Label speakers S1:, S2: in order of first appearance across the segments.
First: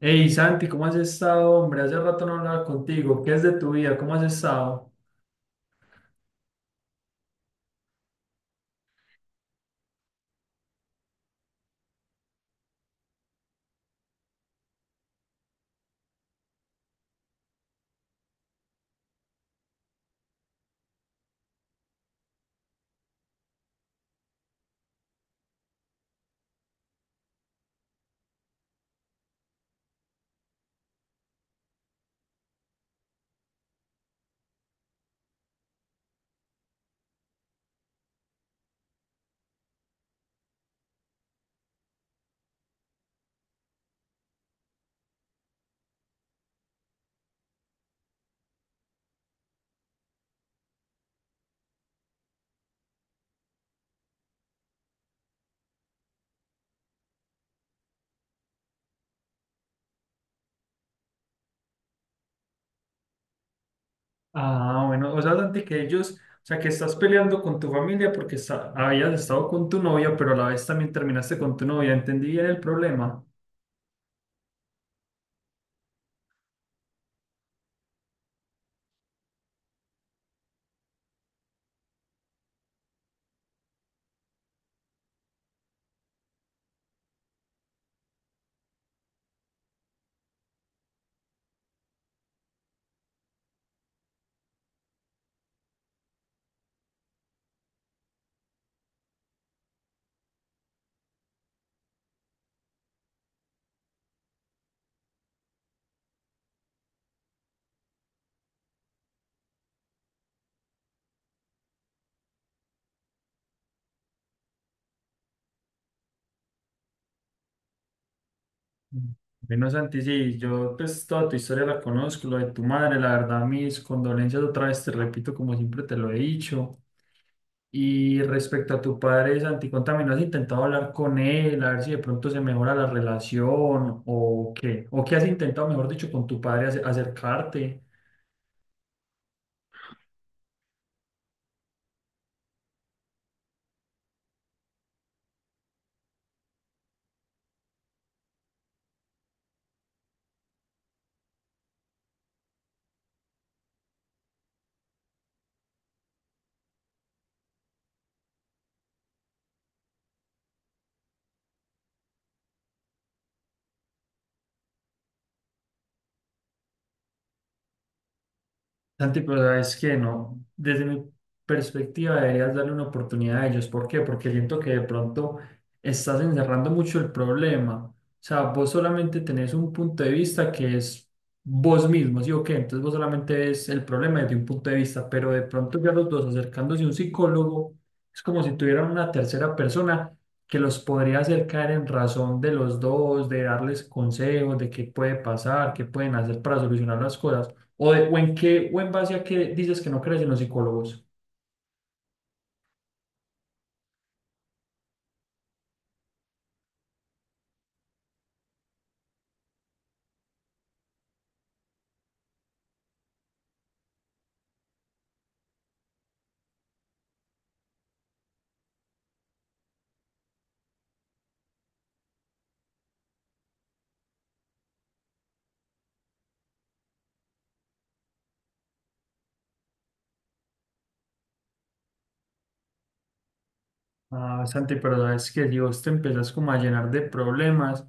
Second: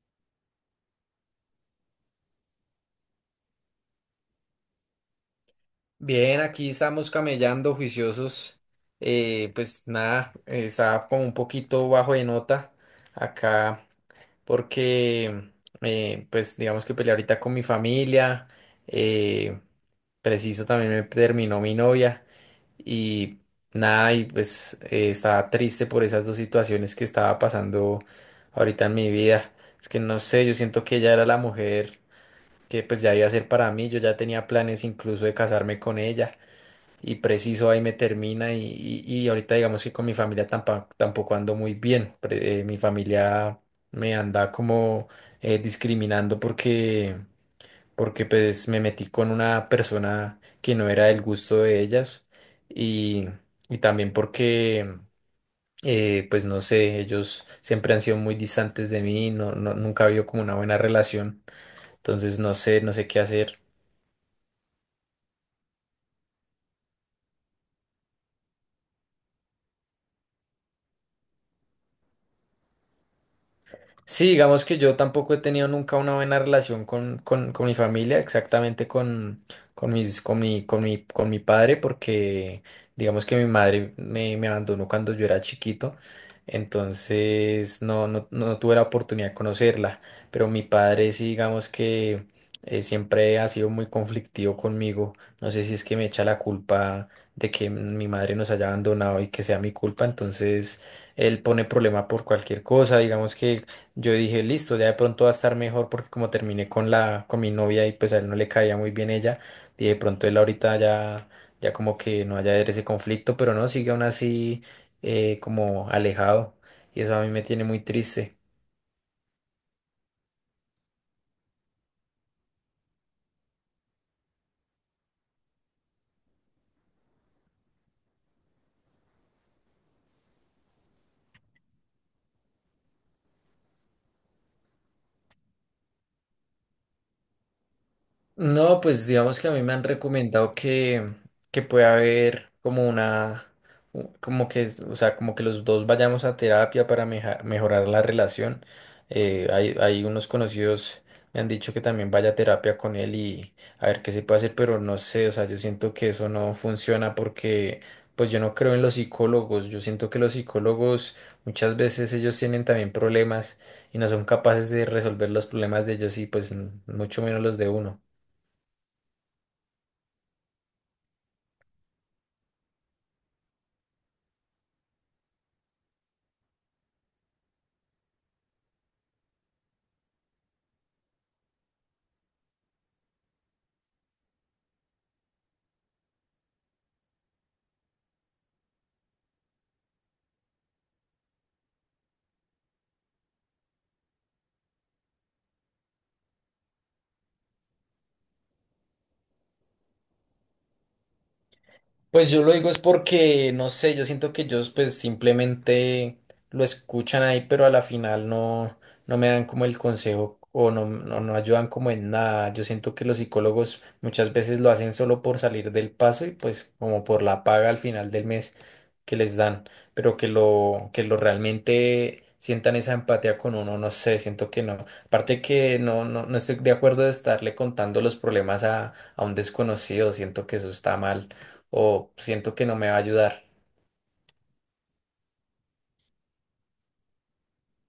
S1: Hey Santi, ¿cómo has estado, hombre? Hace rato no hablaba contigo. ¿Qué es de tu vida? ¿Cómo has estado?
S2: Bien, aquí estamos camellando juiciosos. Pues nada, estaba como un poquito bajo de nota acá porque, pues digamos que peleé ahorita con mi familia. eh, Preciso también me terminó mi novia y nada, y pues estaba triste por esas dos situaciones que estaba pasando ahorita en mi vida. Es que no sé, yo siento que ella era la mujer que pues ya iba a ser para mí. Yo ya tenía planes incluso de casarme con ella y preciso ahí me termina y ahorita digamos que con mi familia tampoco ando muy bien. Mi familia me anda como discriminando porque pues me metí con una persona que no era del gusto de ellas y, y también porque... pues no sé, ellos siempre han sido muy distantes de mí, nunca ha habido como una buena relación, entonces no sé, no sé qué hacer.
S1: Ah, bueno, o sea, Santi, que ellos, o sea, que estás peleando con tu familia porque habías estado con tu novia, pero a la vez también terminaste con tu novia. ¿Entendí bien el problema?
S2: Sí, digamos que yo tampoco he tenido nunca una buena relación con mi familia, exactamente con mi padre, porque digamos que mi madre me abandonó cuando yo era chiquito, entonces no tuve la oportunidad de conocerla, pero mi padre sí, digamos que siempre ha sido muy conflictivo conmigo, no sé si es que me echa la culpa de que mi madre nos haya abandonado y que sea mi culpa, entonces él pone problema por cualquier cosa, digamos que yo dije, listo, ya de pronto va a estar mejor porque como terminé con con mi novia y pues a él no le caía muy bien ella, y de pronto él ya como que no haya ese conflicto, pero no, sigue aún así como alejado y eso a mí me tiene muy triste.
S1: Mm. Bueno, Santi, sí, yo pues toda tu historia la conozco, lo de tu madre, la verdad, mis condolencias otra vez, te repito, como siempre te lo he dicho. Y respecto a tu padre Santi, también ¿has intentado hablar con él, a ver si de pronto se mejora la relación o qué? ¿O qué has intentado, mejor dicho, con tu padre acercarte?
S2: No, pues digamos que a mí me han recomendado que pueda haber como una, como que, o sea, como que los dos vayamos a terapia para mejorar la relación. Hay unos conocidos me han dicho que también vaya a terapia con él y a ver qué se puede hacer, pero no sé, o sea, yo siento que eso no funciona porque pues yo no creo en los psicólogos, yo siento que los psicólogos muchas veces ellos tienen también problemas y no son capaces de resolver los problemas de ellos y pues mucho menos los de uno.
S1: Santi, pero sabes que no, desde mi perspectiva deberías darle una oportunidad a ellos. ¿Por qué? Porque siento que de pronto estás encerrando mucho el problema. O sea, vos solamente tenés un punto de vista que es vos mismo, ¿sí o qué? Entonces vos solamente ves el problema desde un punto de vista, pero de pronto ya los dos acercándose a un psicólogo, es como si tuvieran una tercera persona que los podría hacer caer en razón de los dos, de darles consejos de qué puede pasar, qué pueden hacer para solucionar las cosas. ¿O, de- o en qué, o en base a qué dices que no crees en los psicólogos?
S2: Pues yo lo digo es porque, no sé, yo siento que ellos pues simplemente lo escuchan ahí, pero a la final no, no me dan como el consejo o no ayudan como en nada. Yo siento que los psicólogos muchas veces lo hacen solo por salir del paso y pues como por la paga al final del mes que les dan, pero que lo realmente sientan esa empatía con uno, no sé, siento que no. Aparte que no estoy de acuerdo de estarle contando los problemas a un desconocido, siento que eso está mal o siento que no me va a ayudar.
S1: Ah, Santi, pero sabes que si vos te empiezas como a llenar de problemas,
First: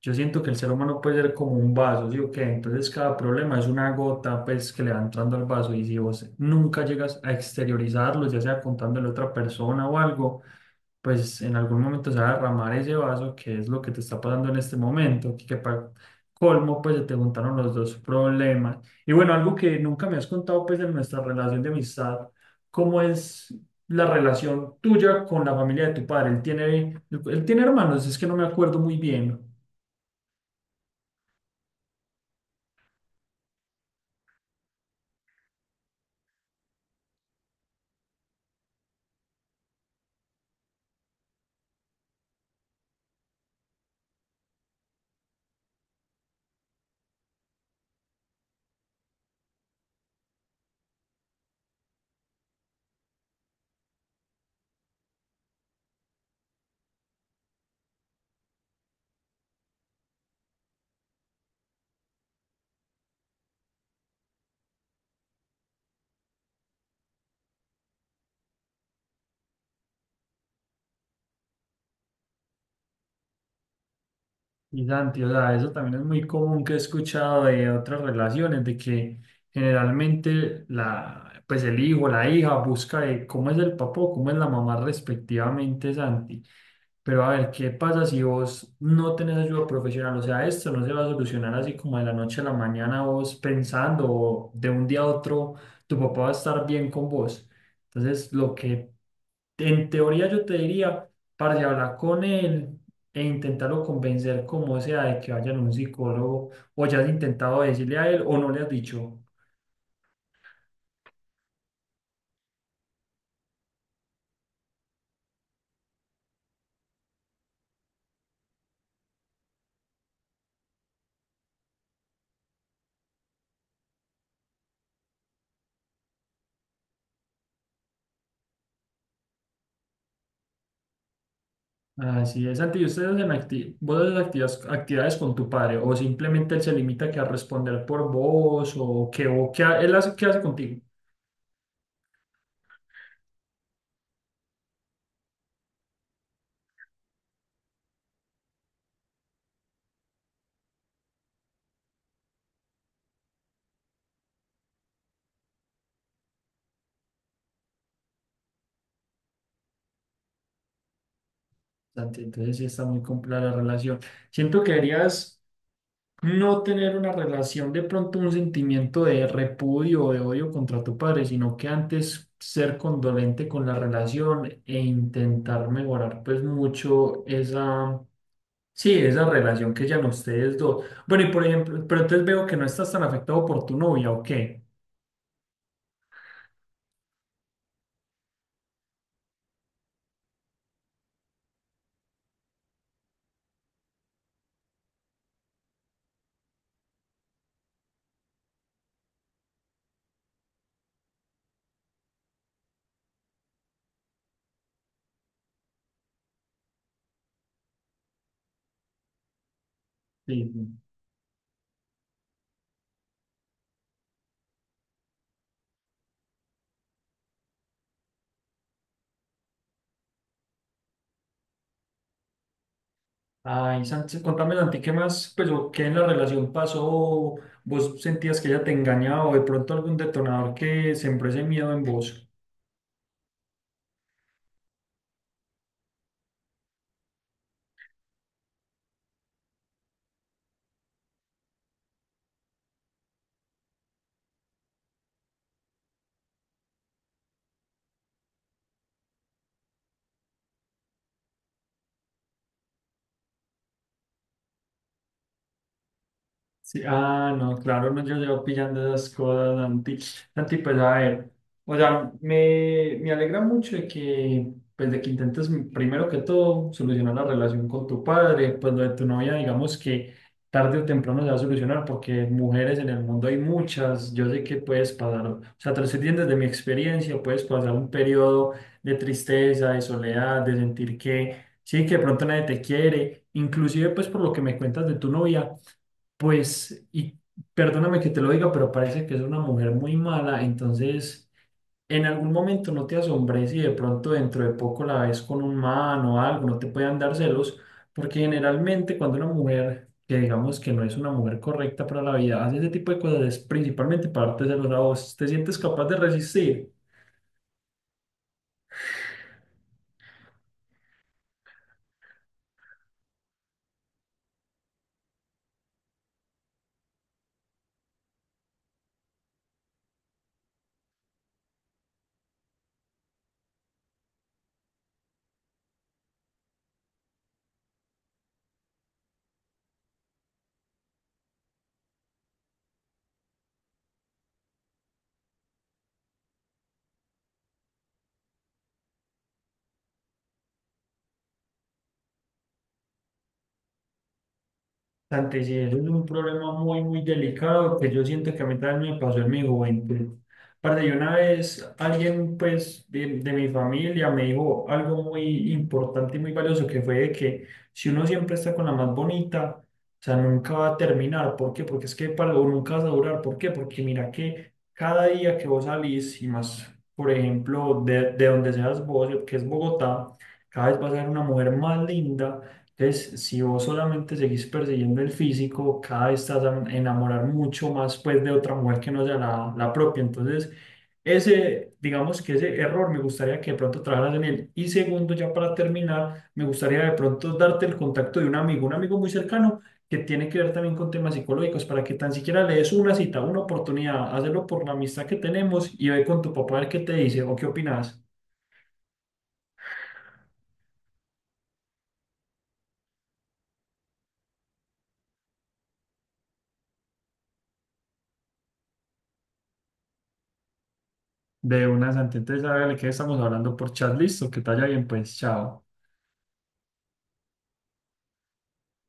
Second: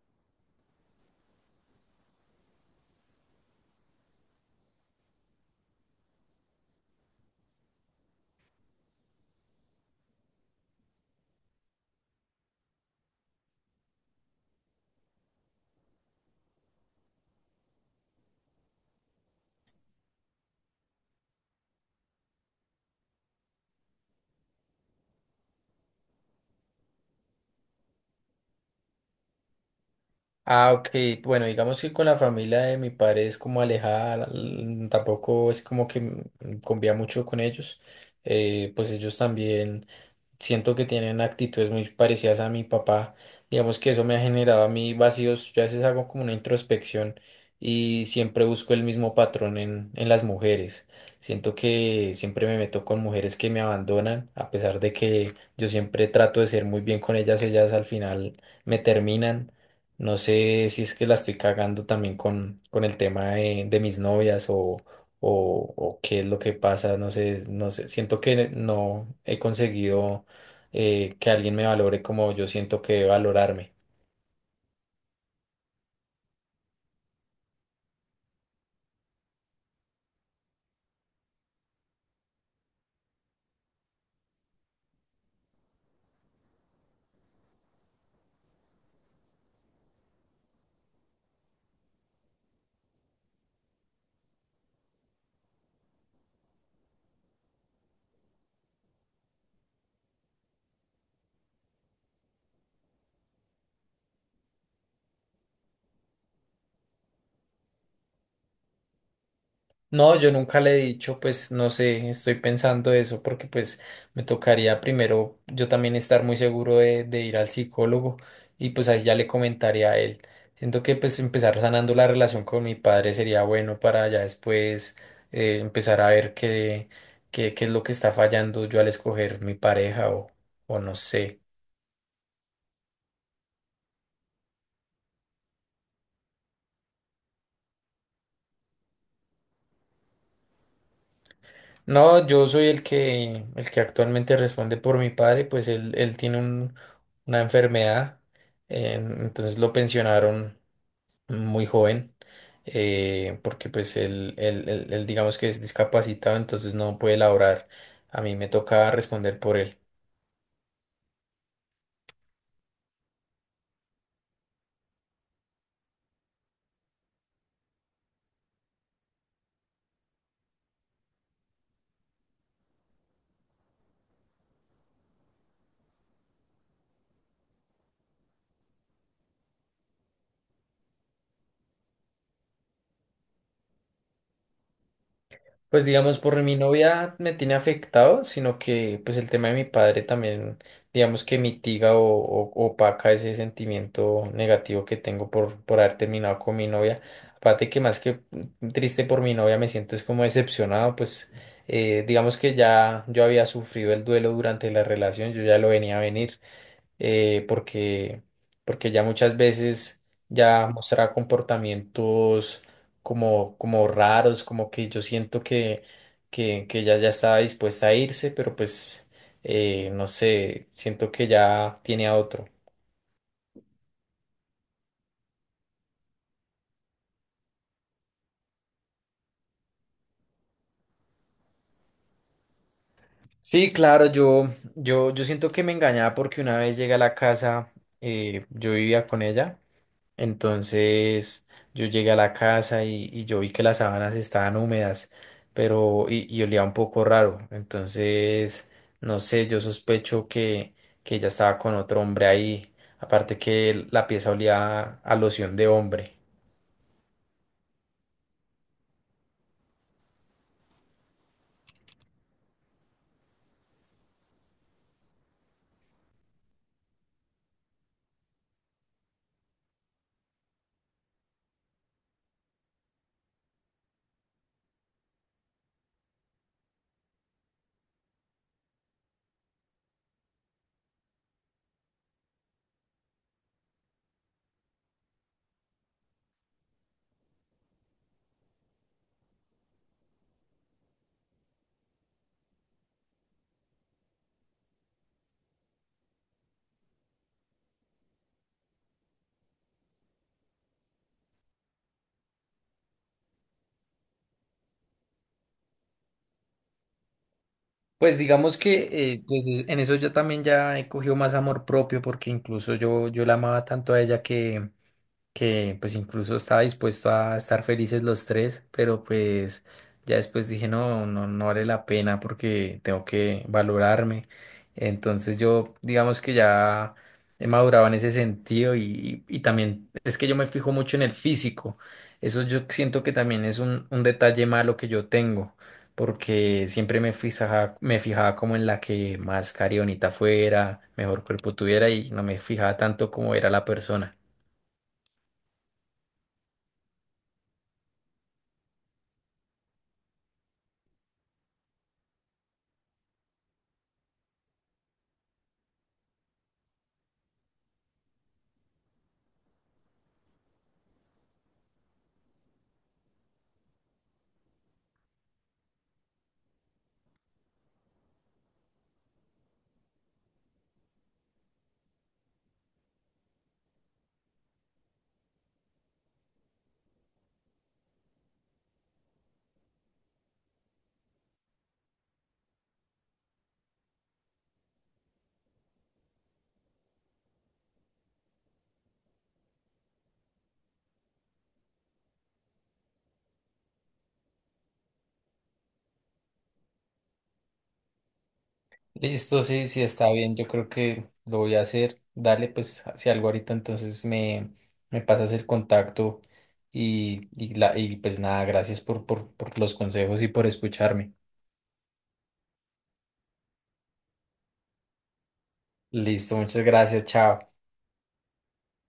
S1: yo siento que el ser humano puede ser como un vaso, ¿sí o qué? Entonces cada problema es una gota pues que le va entrando al vaso y si vos nunca llegas a exteriorizarlo, ya sea contándole a otra persona o algo, pues en algún momento se va a derramar ese vaso, que es lo que te está pasando en este momento, que para colmo, pues se te juntaron los dos problemas. Y bueno, algo que nunca me has contado, pues en nuestra relación de amistad, ¿cómo es la relación tuya con la familia de tu padre? Él tiene hermanos, es que no me acuerdo muy bien.
S2: Ah, ok. Bueno, digamos que con la familia de mi padre es como alejada, tampoco es como que convía mucho con ellos. Pues ellos también siento que tienen actitudes muy parecidas a mi papá. Digamos que eso me ha generado a mí vacíos. Yo a veces hago como una introspección y siempre busco el mismo patrón en las mujeres. Siento que siempre me meto con mujeres que me abandonan, a pesar de que yo siempre trato de ser muy bien con ellas, ellas al final me terminan. No sé si es que la estoy cagando también con el tema de mis novias o qué es lo que pasa, no sé, no sé, siento que no he conseguido que alguien me valore como yo siento que debe valorarme.
S1: Y Santi, o sea, eso también es muy común que he escuchado de otras relaciones, de que generalmente la, pues el hijo, la hija busca de cómo es el papá o cómo es la mamá respectivamente, Santi. Pero a ver, ¿qué pasa si vos no tenés ayuda profesional? O sea, esto no se va a solucionar así como de la noche a la mañana vos pensando o de un día a otro tu papá va a estar bien con vos. Entonces, lo que en teoría yo te diría, para hablar con él e intentarlo convencer como sea de que vayan a un psicólogo o ya has intentado decirle a él o no le has dicho.
S2: No, yo nunca le he dicho, pues no sé, estoy pensando eso porque pues me tocaría primero yo también estar muy seguro de ir al psicólogo y pues ahí ya le comentaría a él. Siento que pues empezar sanando la relación con mi padre sería bueno para ya después empezar a ver qué es lo que está fallando yo al escoger mi pareja o no sé.
S1: Así es, Santi, ¿y ustedes hacen vos haces actividades con tu padre o simplemente él se limita que a responder por vos o que o qué él hace, qué hace contigo?
S2: No, yo soy el que actualmente responde por mi padre, pues él, una enfermedad, entonces lo pensionaron muy joven, porque pues él digamos que es discapacitado, entonces no puede laborar. A mí me toca responder por él.
S1: Santi, entonces sí está muy compleja la relación. Siento que deberías no tener una relación, de pronto un sentimiento de repudio o de odio contra tu padre, sino que antes ser condolente con la relación e intentar mejorar pues mucho esa, sí, esa relación que ya no ustedes dos. Bueno, y por ejemplo, pero entonces veo que no estás tan afectado por tu novia, ¿o qué?
S2: Pues digamos, por mi novia me tiene afectado, sino que pues el tema de mi padre también, digamos que opaca ese sentimiento negativo que tengo por haber terminado con mi novia. Aparte que más que triste por mi novia me siento es como decepcionado, pues digamos que ya yo había sufrido el duelo durante la relación, yo ya lo venía a venir eh, porque, porque ya muchas veces
S1: Sí.
S2: ya
S1: Sí.
S2: mostraba comportamientos como raros, como que yo siento que ella ya estaba dispuesta a irse, pero pues no sé, siento que ya tiene a otro.
S1: Ay, Sánchez, contame, Santi, ¿qué más, pues, o qué en la relación pasó? ¿Vos sentías que ella te engañaba o de pronto algún detonador que sembró ese miedo en vos?
S2: Sí, claro, yo siento que me engañaba porque una vez llegué a la casa, yo vivía con ella. Entonces yo llegué a la casa y yo vi que las sábanas estaban húmedas, pero y olía un poco raro. Entonces, no sé, yo sospecho que ella estaba con otro hombre ahí. Aparte que la pieza olía a loción de hombre.
S1: Sí, ah, no, claro, no, yo llevo pillando esas cosas, Santi. Santi, pues a ver, o sea, me alegra mucho de que, pues de que intentes primero que todo solucionar la relación con tu padre, pues lo de tu novia, digamos que tarde o temprano se va a solucionar porque mujeres en el mundo hay muchas, yo sé que puedes pasar, o sea, te lo estoy diciendo desde mi experiencia, puedes pasar un periodo de tristeza, de soledad, de sentir que, sí, que de pronto nadie te quiere, inclusive pues por lo que me cuentas de tu novia. Pues, y perdóname que te lo diga, pero parece que es una mujer muy mala, entonces en algún momento no te asombres si de pronto dentro de poco la ves con un man o algo, no te puedan dar celos, porque generalmente cuando una mujer, que digamos que no es una mujer correcta para la vida, hace ese tipo de cosas, es principalmente para darte celos a vos, te sientes capaz de resistir.
S2: Pues digamos que en eso yo también ya he cogido más amor propio porque incluso yo la amaba tanto a ella que pues incluso estaba dispuesto a estar felices los tres, pero pues ya después dije, no vale la pena porque tengo que valorarme. Entonces yo digamos que ya he madurado en ese sentido y también es que yo me fijo mucho en el físico. Eso yo siento que también es un detalle malo que yo tengo. Porque siempre me fijaba como en la que más carionita fuera, mejor cuerpo tuviera y no me fijaba tanto como era la persona.
S1: Santi, sí, eso es un problema muy, muy delicado que yo siento que a mí también me pasó en mi juventud. Aparte, yo una vez alguien pues de mi familia me dijo algo muy importante y muy valioso que fue de que si uno siempre está con la más bonita, o sea, nunca va a terminar. ¿Por qué? Porque es que para o nunca vas a durar. ¿Por qué? Porque mira que cada día que vos salís y más, por ejemplo, de donde seas vos, que es Bogotá, cada vez vas a ver una mujer más linda entonces, si vos solamente seguís persiguiendo el físico, cada vez estás a enamorar mucho más pues de otra mujer que no sea la propia. Entonces, ese, digamos que ese error me gustaría que de pronto trabajaras en él. Y segundo, ya para terminar, me gustaría de pronto darte el contacto de un amigo muy cercano que tiene que ver también con temas psicológicos, para que tan siquiera le des una cita, una oportunidad, hazlo por la amistad que tenemos y ve con tu papá a ver qué te dice o qué opinas.
S2: Listo, sí, sí, está bien. Yo creo que lo voy a hacer. Dale, pues, si algo ahorita, me pasas el contacto y pues nada, gracias por los consejos y por escucharme.
S1: De una, Santi. Entonces, a ver, ¿de qué estamos hablando por chat? Listo, que te vaya bien, pues, chao.
S2: Listo, muchas gracias, chao.